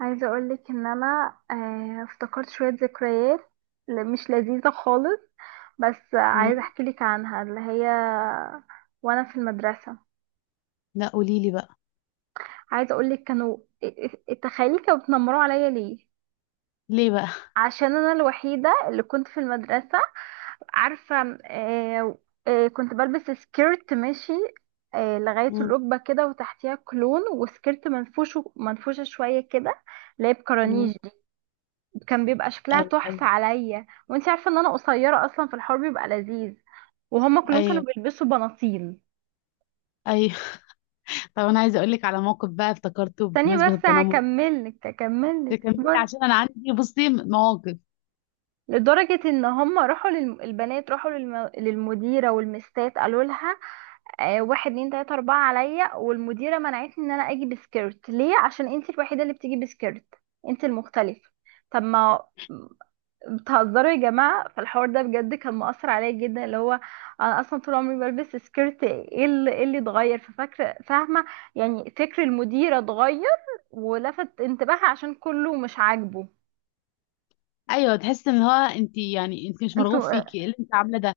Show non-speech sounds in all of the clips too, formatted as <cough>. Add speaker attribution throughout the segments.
Speaker 1: عايزة اقولك ان انا افتكرت شوية ذكريات مش لذيذة خالص. بس عايزة
Speaker 2: مم؟
Speaker 1: احكي لك عنها، اللي هي وانا في المدرسة.
Speaker 2: لا، قولي لي بقى.
Speaker 1: عايزة اقولك كانوا، ا- تخيلي كانوا بيتنمروا عليا. ليه؟
Speaker 2: ليه بقى؟
Speaker 1: عشان انا الوحيدة اللي كنت في المدرسة، عارفة، كنت بلبس سكيرت ماشي، لغاية
Speaker 2: مم.
Speaker 1: الركبة كده، وتحتيها كلون، وسكيرت منفوشة شوية كده، اللي هي
Speaker 2: مم.
Speaker 1: بكرانيج. كان بيبقى شكلها
Speaker 2: ايوه ايوه.
Speaker 1: تحفة عليا، وانت عارفة ان انا قصيرة اصلا، في الحوار بيبقى لذيذ. وهما كلهم كانوا
Speaker 2: ايوه
Speaker 1: بيلبسوا بناطيل.
Speaker 2: ايوه. <laughs> طب انا عايزه اقول لك على موقف بقى افتكرته
Speaker 1: ثانية
Speaker 2: بمناسبه
Speaker 1: بس،
Speaker 2: التنمر.
Speaker 1: هكملك
Speaker 2: تكملي
Speaker 1: اصبر.
Speaker 2: عشان انا عندي، بصي، مواقف.
Speaker 1: لدرجة ان هما البنات راحوا للمديرة والمستات قالوا لها آه واحد اتنين تلاتة اربعة عليا، والمديرة منعتني ان انا اجي بسكيرت. ليه؟ عشان انت الوحيدة اللي بتيجي بسكيرت، انت المختلفة. طب ما بتهزروا يا جماعة، فالحوار ده بجد كان مؤثر عليا جدا، اللي هو انا اصلا طول عمري بلبس سكيرت، ايه اللي إيه اللي اتغير؟ ففاكرة، فاهمة يعني، فكر المديرة اتغير ولفت انتباهها عشان كله مش عاجبه.
Speaker 2: ايوه، تحس ان هو انت، يعني انت مش مرغوب
Speaker 1: انتوا،
Speaker 2: فيكي، إيه اللي انت عامله ده،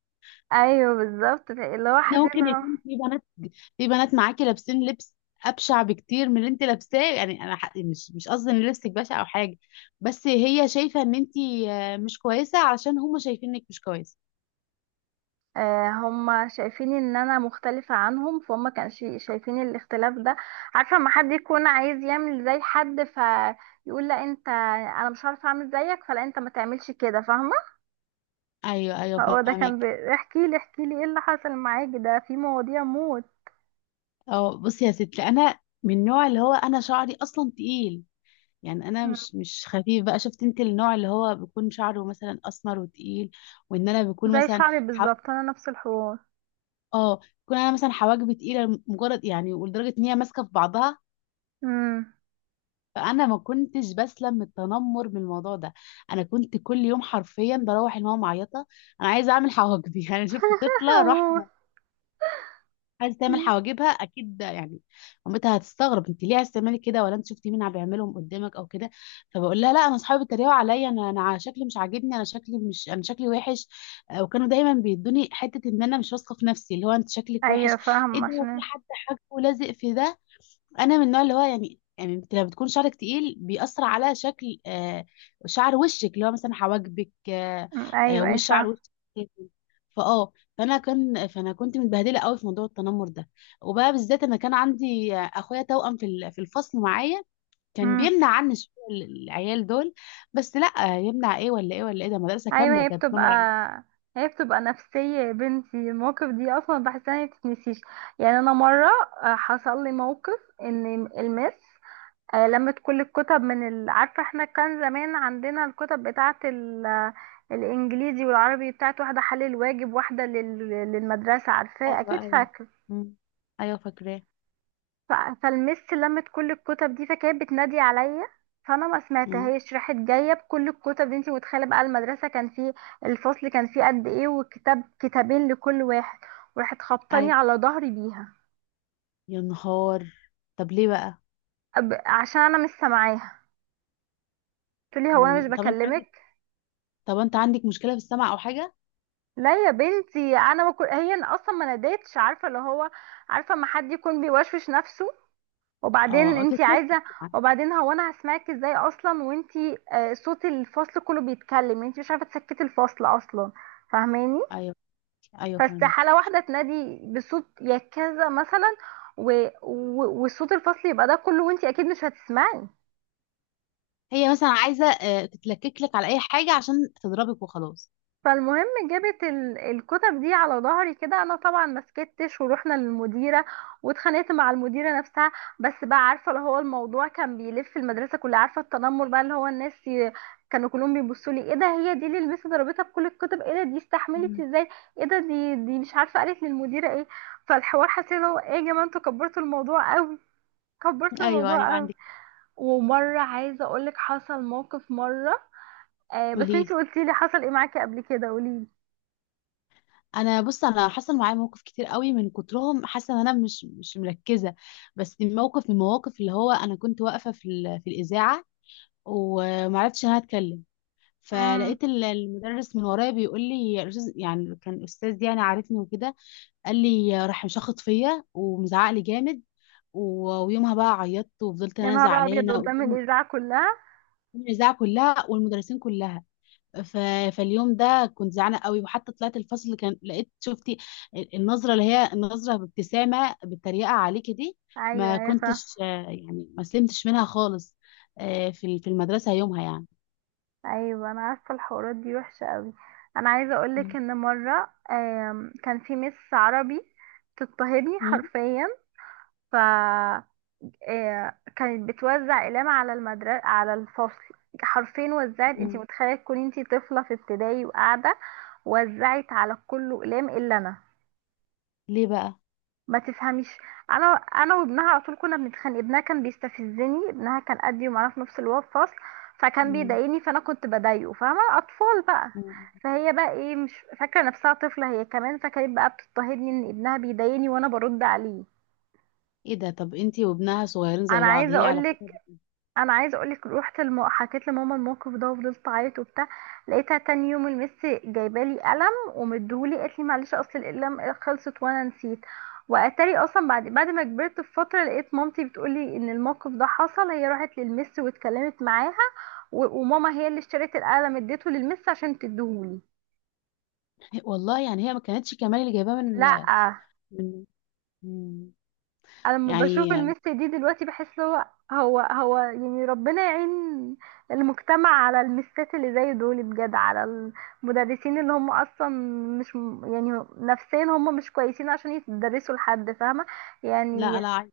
Speaker 1: ايوه بالظبط، اللي هو
Speaker 2: ان
Speaker 1: حسيت اللي
Speaker 2: ممكن
Speaker 1: هو
Speaker 2: يكون في بنات معاكي لابسين لبس ابشع بكتير من اللي انت لابساه، يعني انا مش قصدي ان لبسك بشع او حاجه، بس هي شايفه ان انت مش كويسه علشان هم شايفينك مش كويسه.
Speaker 1: هم شايفين ان انا مختلفة عنهم، فهم كانوا شايفين الاختلاف ده. عارفة لما حد يكون عايز يعمل زي حد، فيقول لا انت، انا مش عارفة اعمل زيك، فلا انت ما تعملش كده، فاهمة.
Speaker 2: ايوه ايوه،
Speaker 1: هو ده
Speaker 2: فاهمك.
Speaker 1: كان بي... احكي لي احكي لي ايه اللي حصل معاك، ده في مواضيع موت.
Speaker 2: اه، بصي يا ستي، انا من النوع اللي هو انا شعري اصلا تقيل، يعني انا
Speaker 1: مم.
Speaker 2: مش خفيف بقى. شفت انت النوع اللي هو بيكون شعره مثلا اسمر وتقيل، وان انا بيكون
Speaker 1: زي
Speaker 2: مثلا
Speaker 1: شعري
Speaker 2: حو...
Speaker 1: بالظبط، انا نفس الحوار.
Speaker 2: اه، بيكون انا مثلا حواجبي تقيله مجرد، يعني، ولدرجه ان هي ماسكه في بعضها.
Speaker 1: امم.
Speaker 2: فانا ما كنتش بسلم من التنمر من الموضوع ده. انا كنت كل يوم حرفيا بروح الماما معيطه: انا عايزه اعمل حواجبي. <laughs> يعني شفت
Speaker 1: <laughs>
Speaker 2: طفله راح
Speaker 1: اموت.
Speaker 2: عايزه تعمل
Speaker 1: مم.
Speaker 2: حواجبها، اكيد ده يعني مامتها هتستغرب، انت ليه عايزه تعملي كده، ولا انت شفتي مين عم بيعملهم قدامك او كده. فبقول لها لا، انا اصحابي بيتريقوا عليا، انا على شكلي مش عاجبني، انا شكلي مش انا شكلي وحش. وكانوا دايما بيدوني حته ان انا مش واثقه في نفسي، اللي هو انت شكلك
Speaker 1: ايوه
Speaker 2: وحش، ايه
Speaker 1: فاهم
Speaker 2: ده، هو في
Speaker 1: عشان.
Speaker 2: حد حاجه ولازق في ده. انا من النوع اللي هو، يعني انت لما بتكون شعرك تقيل بيأثر على شكل، شعر وشك، اللي هو مثلا حواجبك
Speaker 1: مم. ايوه ايوه
Speaker 2: والشعر
Speaker 1: فاهم.
Speaker 2: وشك كتل. فاه فانا كنت متبهدله قوي في موضوع التنمر ده. وبقى بالذات، انا كان عندي اخويا توأم في في الفصل معايا، كان
Speaker 1: مم.
Speaker 2: بيمنع عني شوية العيال دول، بس لا يمنع ايه ولا ايه ولا ايه، ده مدرسه
Speaker 1: ايوه،
Speaker 2: كامله
Speaker 1: هي
Speaker 2: كانت
Speaker 1: بتبقى،
Speaker 2: تنمر عليا.
Speaker 1: هي بتبقى نفسية يا بنتي، المواقف دي اصلا بحسها ما بتتنسيش. يعني انا مرة، حصل لي موقف ان المس، لمت كل الكتب عارفة احنا كان زمان عندنا الكتب الإنجليزي والعربي، بتاعت واحدة حل الواجب، واحدة للمدرسة، عارفاه
Speaker 2: ايوه
Speaker 1: أكيد
Speaker 2: ايوه.
Speaker 1: فاكر.
Speaker 2: مم. ايوه، فاكراه.
Speaker 1: ف... فالمس لمت كل الكتب دي، فكانت بتنادي عليا، فأنا ما
Speaker 2: مم.
Speaker 1: سمعتهاش، راحت جاية بكل الكتب دي. انتي متخيلة بقى، المدرسة كان فيه، الفصل كان فيه قد ايه؟ وكتاب كتابين لكل واحد، وراحت خبطاني
Speaker 2: ايوه،
Speaker 1: على ظهري بيها.
Speaker 2: يا نهار. طب ليه بقى؟
Speaker 1: عشان أنا مش سامعاها، قلت لي هو أنا مش
Speaker 2: مم.
Speaker 1: بكلمك؟
Speaker 2: طب انت عندك مشكله في السمع او حاجه؟
Speaker 1: لا يا بنتي، انا ما كن... هي أنا اصلا ما ناديتش، عارفه اللي هو، عارفه ما حد يكون بيوشوش نفسه؟ وبعدين
Speaker 2: اه،
Speaker 1: انتي
Speaker 2: تتلكك
Speaker 1: عايزه،
Speaker 2: يعني.
Speaker 1: وبعدين هو انا هسمعك ازاي اصلا وانتي آه صوت الفصل كله بيتكلم، انتي مش عارفه تسكتي الفصل اصلا، فاهماني؟
Speaker 2: ايوه ايوه، فاهمك.
Speaker 1: فاستحاله واحده تنادي بصوت يا كذا مثلا، وصوت الفصل يبقى ده كله، وانتي اكيد مش هتسمعي.
Speaker 2: هي مثلا عايزه تتلكك لك على اي حاجه عشان تضربك وخلاص.
Speaker 1: فالمهم جابت الكتب دي على ظهري كده، انا طبعا ما سكتش، ورحنا للمديره، واتخانقت مع المديره نفسها. بس بقى، عارفه اللي هو الموضوع كان بيلف المدرسه كلها، عارفه؟ التنمر بقى، اللي هو كانوا كلهم بيبصوا لي، ايه ده، هي دي اللي المس ضربتها بكل الكتب؟ ايه ده، دي استحملت
Speaker 2: مم.
Speaker 1: ازاي؟ ايه ده، دي مش عارفه قالت للمديره ايه. فالحوار حسيت اللي هو ايه يا جماعه، انتوا كبرتوا الموضوع قوي، كبرتوا
Speaker 2: ايوه ايوه،
Speaker 1: الموضوع قوي.
Speaker 2: عندك.
Speaker 1: ومره عايزه اقولك حصل موقف مره، آه بس
Speaker 2: قولي لي.
Speaker 1: انتي قلتيلي حصل ايه معاكي قبل كده، قوليلي.
Speaker 2: انا، بص، انا حصل معايا موقف كتير قوي من كترهم، حاسه ان انا مش مركزه، بس موقف من المواقف، اللي هو انا كنت واقفه في في الاذاعه ومعرفتش ان انا اتكلم.
Speaker 1: مم.
Speaker 2: فلقيت المدرس من ورايا بيقول لي يا يعني كان استاذ، يعني عارفني وكده، قال لي، راح مشخط فيا ومزعق لي جامد. ويومها بقى عيطت، وفضلت
Speaker 1: يا
Speaker 2: انا
Speaker 1: نهار ابيض،
Speaker 2: زعلانه قدام
Speaker 1: قدام الاذاعه كلها!
Speaker 2: الاذاعه كلها والمدرسين كلها. ف... فاليوم ده كنت زعلانه قوي، وحتى طلعت الفصل كان لقيت شفتي النظره، اللي هي النظره بابتسامه بالتريقه عليكي دي.
Speaker 1: ايوه
Speaker 2: ما
Speaker 1: ايوه فا-.
Speaker 2: كنتش يعني، ما سلمتش منها خالص، في في المدرسه يومها يعني.
Speaker 1: ايوه انا عارفه، الحوارات دي وحشه قوي. انا عايزه اقولك
Speaker 2: مم.
Speaker 1: ان مره، كان في مس عربي بتضطهدني
Speaker 2: مم.
Speaker 1: حرفيا. ف كانت بتوزع اقلام على المدرسه، على الفصل حرفيا، وزعت، انتي
Speaker 2: مم.
Speaker 1: متخيله تكوني انتي طفله في ابتدائي وقاعده، وزعت على كله اقلام الا انا.
Speaker 2: ليه بقى؟
Speaker 1: ما تفهميش. انا، انا وابنها على طول كنا بنتخانق، ابنها كان بيستفزني، ابنها كان قدي ومعانا في نفس الفصل، فكان
Speaker 2: مم.
Speaker 1: بيضايقني فانا كنت بضايقه، فاهمه؟ اطفال بقى.
Speaker 2: مم.
Speaker 1: فهي بقى ايه، مش فاكره نفسها طفله هي كمان، فكانت بقى بتضطهدني ان ابنها بيضايقني وانا برد عليه.
Speaker 2: ايه ده؟ طب انتي وابنها صغيرين زي
Speaker 1: انا
Speaker 2: بعض،
Speaker 1: عايزه
Speaker 2: هي علاقتها.
Speaker 1: اقولك انا عايزه اقولك، روحت حكيت لماما الموقف ده، وفضلت اعيط وبتاع. لقيتها تاني يوم المس جايبالي قلم ومديهولي، قالت لي معلش اصل القلم خلصت وانا نسيت. واتاري اصلا بعد ما كبرت بفتره، لقيت مامتي بتقولي ان الموقف ده حصل، هي راحت للمس واتكلمت معاها، وماما هي اللي اشترت القلم، اديته للمس عشان تديهولي.
Speaker 2: والله يعني هي ما كانتش كمان اللي جايباه من،
Speaker 1: لا.
Speaker 2: من من-
Speaker 1: انا لما بشوف
Speaker 2: يعني.
Speaker 1: المس دي دلوقتي بحس هو، هو يعني ربنا يعين المجتمع على المسات اللي زي دول، بجد، على المدرسين اللي هم اصلا مش م- يعني نفسيا هم مش كويسين عشان يدرسوا لحد، فاهمة
Speaker 2: لا،
Speaker 1: يعني.
Speaker 2: لا،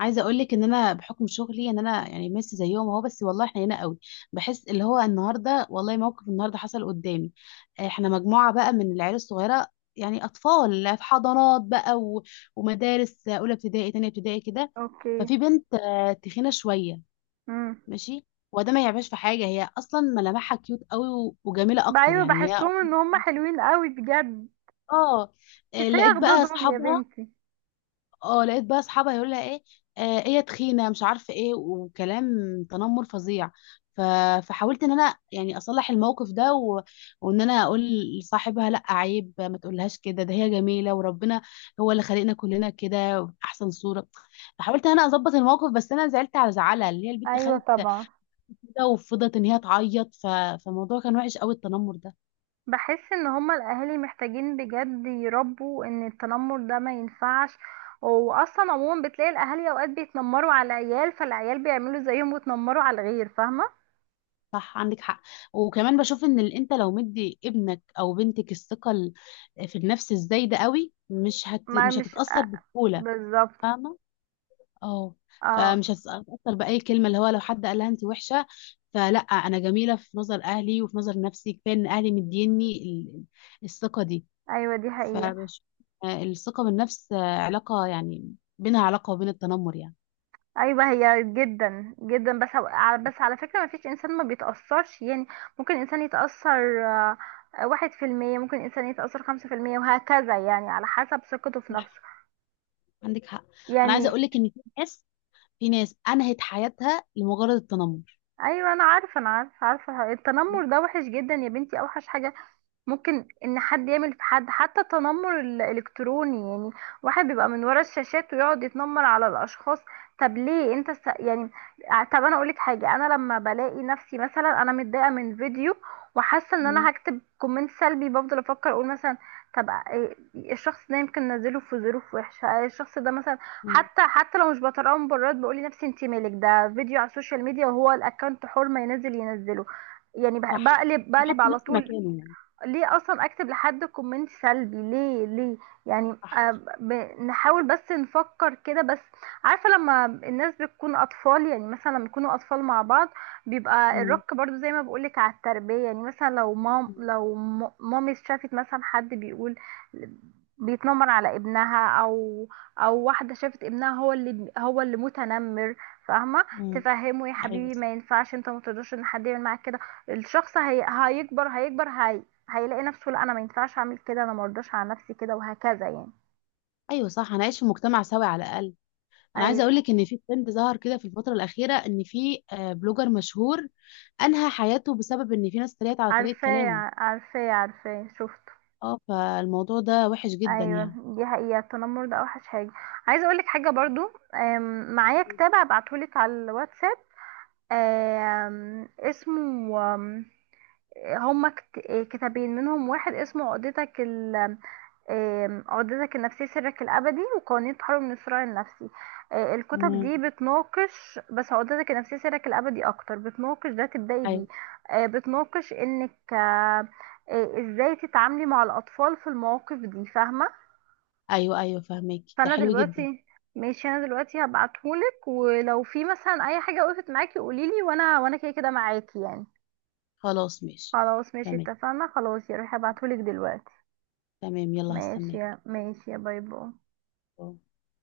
Speaker 2: عايزه اقول لك ان انا بحكم شغلي ان انا يعني ميسي زيهم اهو، بس والله احنا هنا قوي. بحس اللي هو النهارده، والله موقف النهارده حصل قدامي. احنا مجموعه بقى من العيال الصغيره، يعني اطفال في حضانات بقى، ومدارس اولى ابتدائي، تانية ابتدائي كده.
Speaker 1: اوكي.
Speaker 2: ففي بنت تخينه شويه،
Speaker 1: امم.
Speaker 2: ماشي. وده ما يعيبهاش في حاجه، هي اصلا ملامحها كيوت قوي وجميله اكتر
Speaker 1: ايوه
Speaker 2: يعني. هي
Speaker 1: بحسهم ان هم حلوين قوي بجد،
Speaker 2: اه آه،
Speaker 1: كفاية
Speaker 2: لقيت بقى
Speaker 1: خدودهم يا
Speaker 2: اصحابها
Speaker 1: بنتي.
Speaker 2: اه لقيت بقى اصحابها يقول لها ايه، هي تخينه مش عارفه ايه وكلام، تنمر فظيع. ف... فحاولت ان انا يعني اصلح الموقف ده، وان انا اقول لصاحبها لا، عيب، ما تقولهاش كده، ده هي جميله، وربنا هو اللي خلقنا كلنا كده احسن صوره. فحاولت ان انا اظبط الموقف، بس انا زعلت على زعلها، اللي هي البنت
Speaker 1: ايوه
Speaker 2: خدت
Speaker 1: طبعا.
Speaker 2: كده، وفضلت ان هي تعيط. فالموضوع كان وحش قوي التنمر ده.
Speaker 1: بحس ان هما الاهالي محتاجين بجد يربوا ان التنمر ده ما ينفعش، واصلا عموما بتلاقي الاهالي اوقات بيتنمروا على العيال، فالعيال بيعملوا زيهم ويتنمروا على الغير، فاهمه.
Speaker 2: صح، عندك حق. وكمان بشوف ان انت لو مدي ابنك او بنتك الثقه في النفس الزايده قوي
Speaker 1: ما
Speaker 2: مش
Speaker 1: مش
Speaker 2: هتتاثر
Speaker 1: آه،
Speaker 2: بسهوله،
Speaker 1: بالظبط.
Speaker 2: فاهمه. اه.
Speaker 1: اه.
Speaker 2: فمش هتتاثر باي كلمه، اللي هو لو حد قالها انت وحشه، فلا، انا جميله في نظر اهلي وفي نظر نفسي، كفايه ان اهلي مديني الثقه دي.
Speaker 1: ايوه دي حقيقه.
Speaker 2: فبشوف الثقه بالنفس، علاقه يعني بينها علاقه وبين التنمر يعني.
Speaker 1: ايوه هي جدا جدا، بس بس على فكره، ما فيش انسان ما بيتاثرش يعني، ممكن انسان يتاثر 1%، ممكن انسان يتاثر 5% وهكذا، يعني على حسب ثقته في
Speaker 2: صح،
Speaker 1: نفسه
Speaker 2: عندك حق. انا عايزه
Speaker 1: يعني.
Speaker 2: اقول لك ان في ناس انهت حياتها لمجرد التنمر.
Speaker 1: ايوه انا عارفه، انا عارفه التنمر ده وحش جدا يا بنتي، اوحش حاجه. ممكن ان حد يعمل في حد حتى التنمر الالكتروني يعني، واحد بيبقى من ورا الشاشات ويقعد يتنمر على الاشخاص. طب ليه انت يعني، طب انا اقولك حاجه، انا لما بلاقي نفسي مثلا انا متضايقه من فيديو وحاسه ان
Speaker 2: مم.
Speaker 1: انا هكتب كومنت سلبي، بفضل افكر اقول مثلا، الشخص ده يمكن نزله في ظروف وحشه، الشخص ده مثلا،
Speaker 2: مم.
Speaker 1: حتى حتى لو مش بطلعه مبررات، بقول لنفسي انت مالك، ده فيديو على السوشيال ميديا، وهو الاكونت حر، ما ينزل ينزله يعني.
Speaker 2: صح،
Speaker 1: بقلب
Speaker 2: نحط
Speaker 1: على
Speaker 2: نفسي
Speaker 1: طول.
Speaker 2: مكانه يعني.
Speaker 1: ليه اصلا اكتب لحد كومنت سلبي؟ ليه، ليه يعني؟
Speaker 2: صح.
Speaker 1: نحاول بس نفكر كده بس. عارفه لما الناس بتكون اطفال، يعني مثلا لما يكونوا اطفال مع بعض، بيبقى
Speaker 2: مم.
Speaker 1: الرك برضو زي ما بقولك على التربيه، يعني مثلا
Speaker 2: مم.
Speaker 1: لو مامي شافت مثلا حد بيقول بيتنمر على ابنها، او او واحده شافت ابنها هو اللي متنمر، فاهمه،
Speaker 2: مم.
Speaker 1: تفهمه يا
Speaker 2: ايوه
Speaker 1: حبيبي
Speaker 2: صح.
Speaker 1: ما ينفعش، انت ما تقدرش ان حد يعمل معاك كده. الشخص هيكبر، هيلاقي نفسه، لا انا ما ينفعش اعمل كده، انا ما ارضاش على نفسي كده، وهكذا يعني.
Speaker 2: ايوه صح، هنعيش في مجتمع سوي على الاقل. انا عايزه اقول
Speaker 1: ايوه،
Speaker 2: لك ان في ترند ظهر كده في الفتره الاخيره، ان في بلوجر مشهور انهى حياته بسبب ان في ناس اتريقت على طريقه
Speaker 1: عارفاه
Speaker 2: كلامه.
Speaker 1: عارفاه، شفته.
Speaker 2: اه، فالموضوع ده وحش جدا
Speaker 1: ايوه
Speaker 2: يعني.
Speaker 1: دي حقيقه، التنمر ده اوحش حاجه. عايزه اقول لك حاجه برضو. معايا كتاب هبعتهولك على الواتساب، اسمه، آم، هما كتابين، منهم واحد اسمه عقدتك، عقدتك النفسية سرك الأبدي، وقوانين تحرر من الصراع النفسي. الكتب
Speaker 2: مم.
Speaker 1: دي بتناقش، بس عقدتك النفسية سرك الأبدي أكتر بتناقش ده، تبدأي بيه.
Speaker 2: ايوه
Speaker 1: بتناقش إنك إزاي تتعاملي مع الأطفال في المواقف دي، فاهمة.
Speaker 2: ايوه. ايوه، فهمك ده
Speaker 1: فأنا
Speaker 2: حلو جدا.
Speaker 1: دلوقتي، ماشي، أنا دلوقتي هبعتهولك، ولو في مثلا أي حاجة وقفت معاكي قوليلي، وأنا كده كده معاكي يعني.
Speaker 2: خلاص ماشي.
Speaker 1: خلاص ماشي،
Speaker 2: تمام.
Speaker 1: اتفقنا، خلاص يا روحي هبعتهولك دلوقتي.
Speaker 2: تمام، يلا هستناك.
Speaker 1: ماشي، يا باي باي.
Speaker 2: أوه.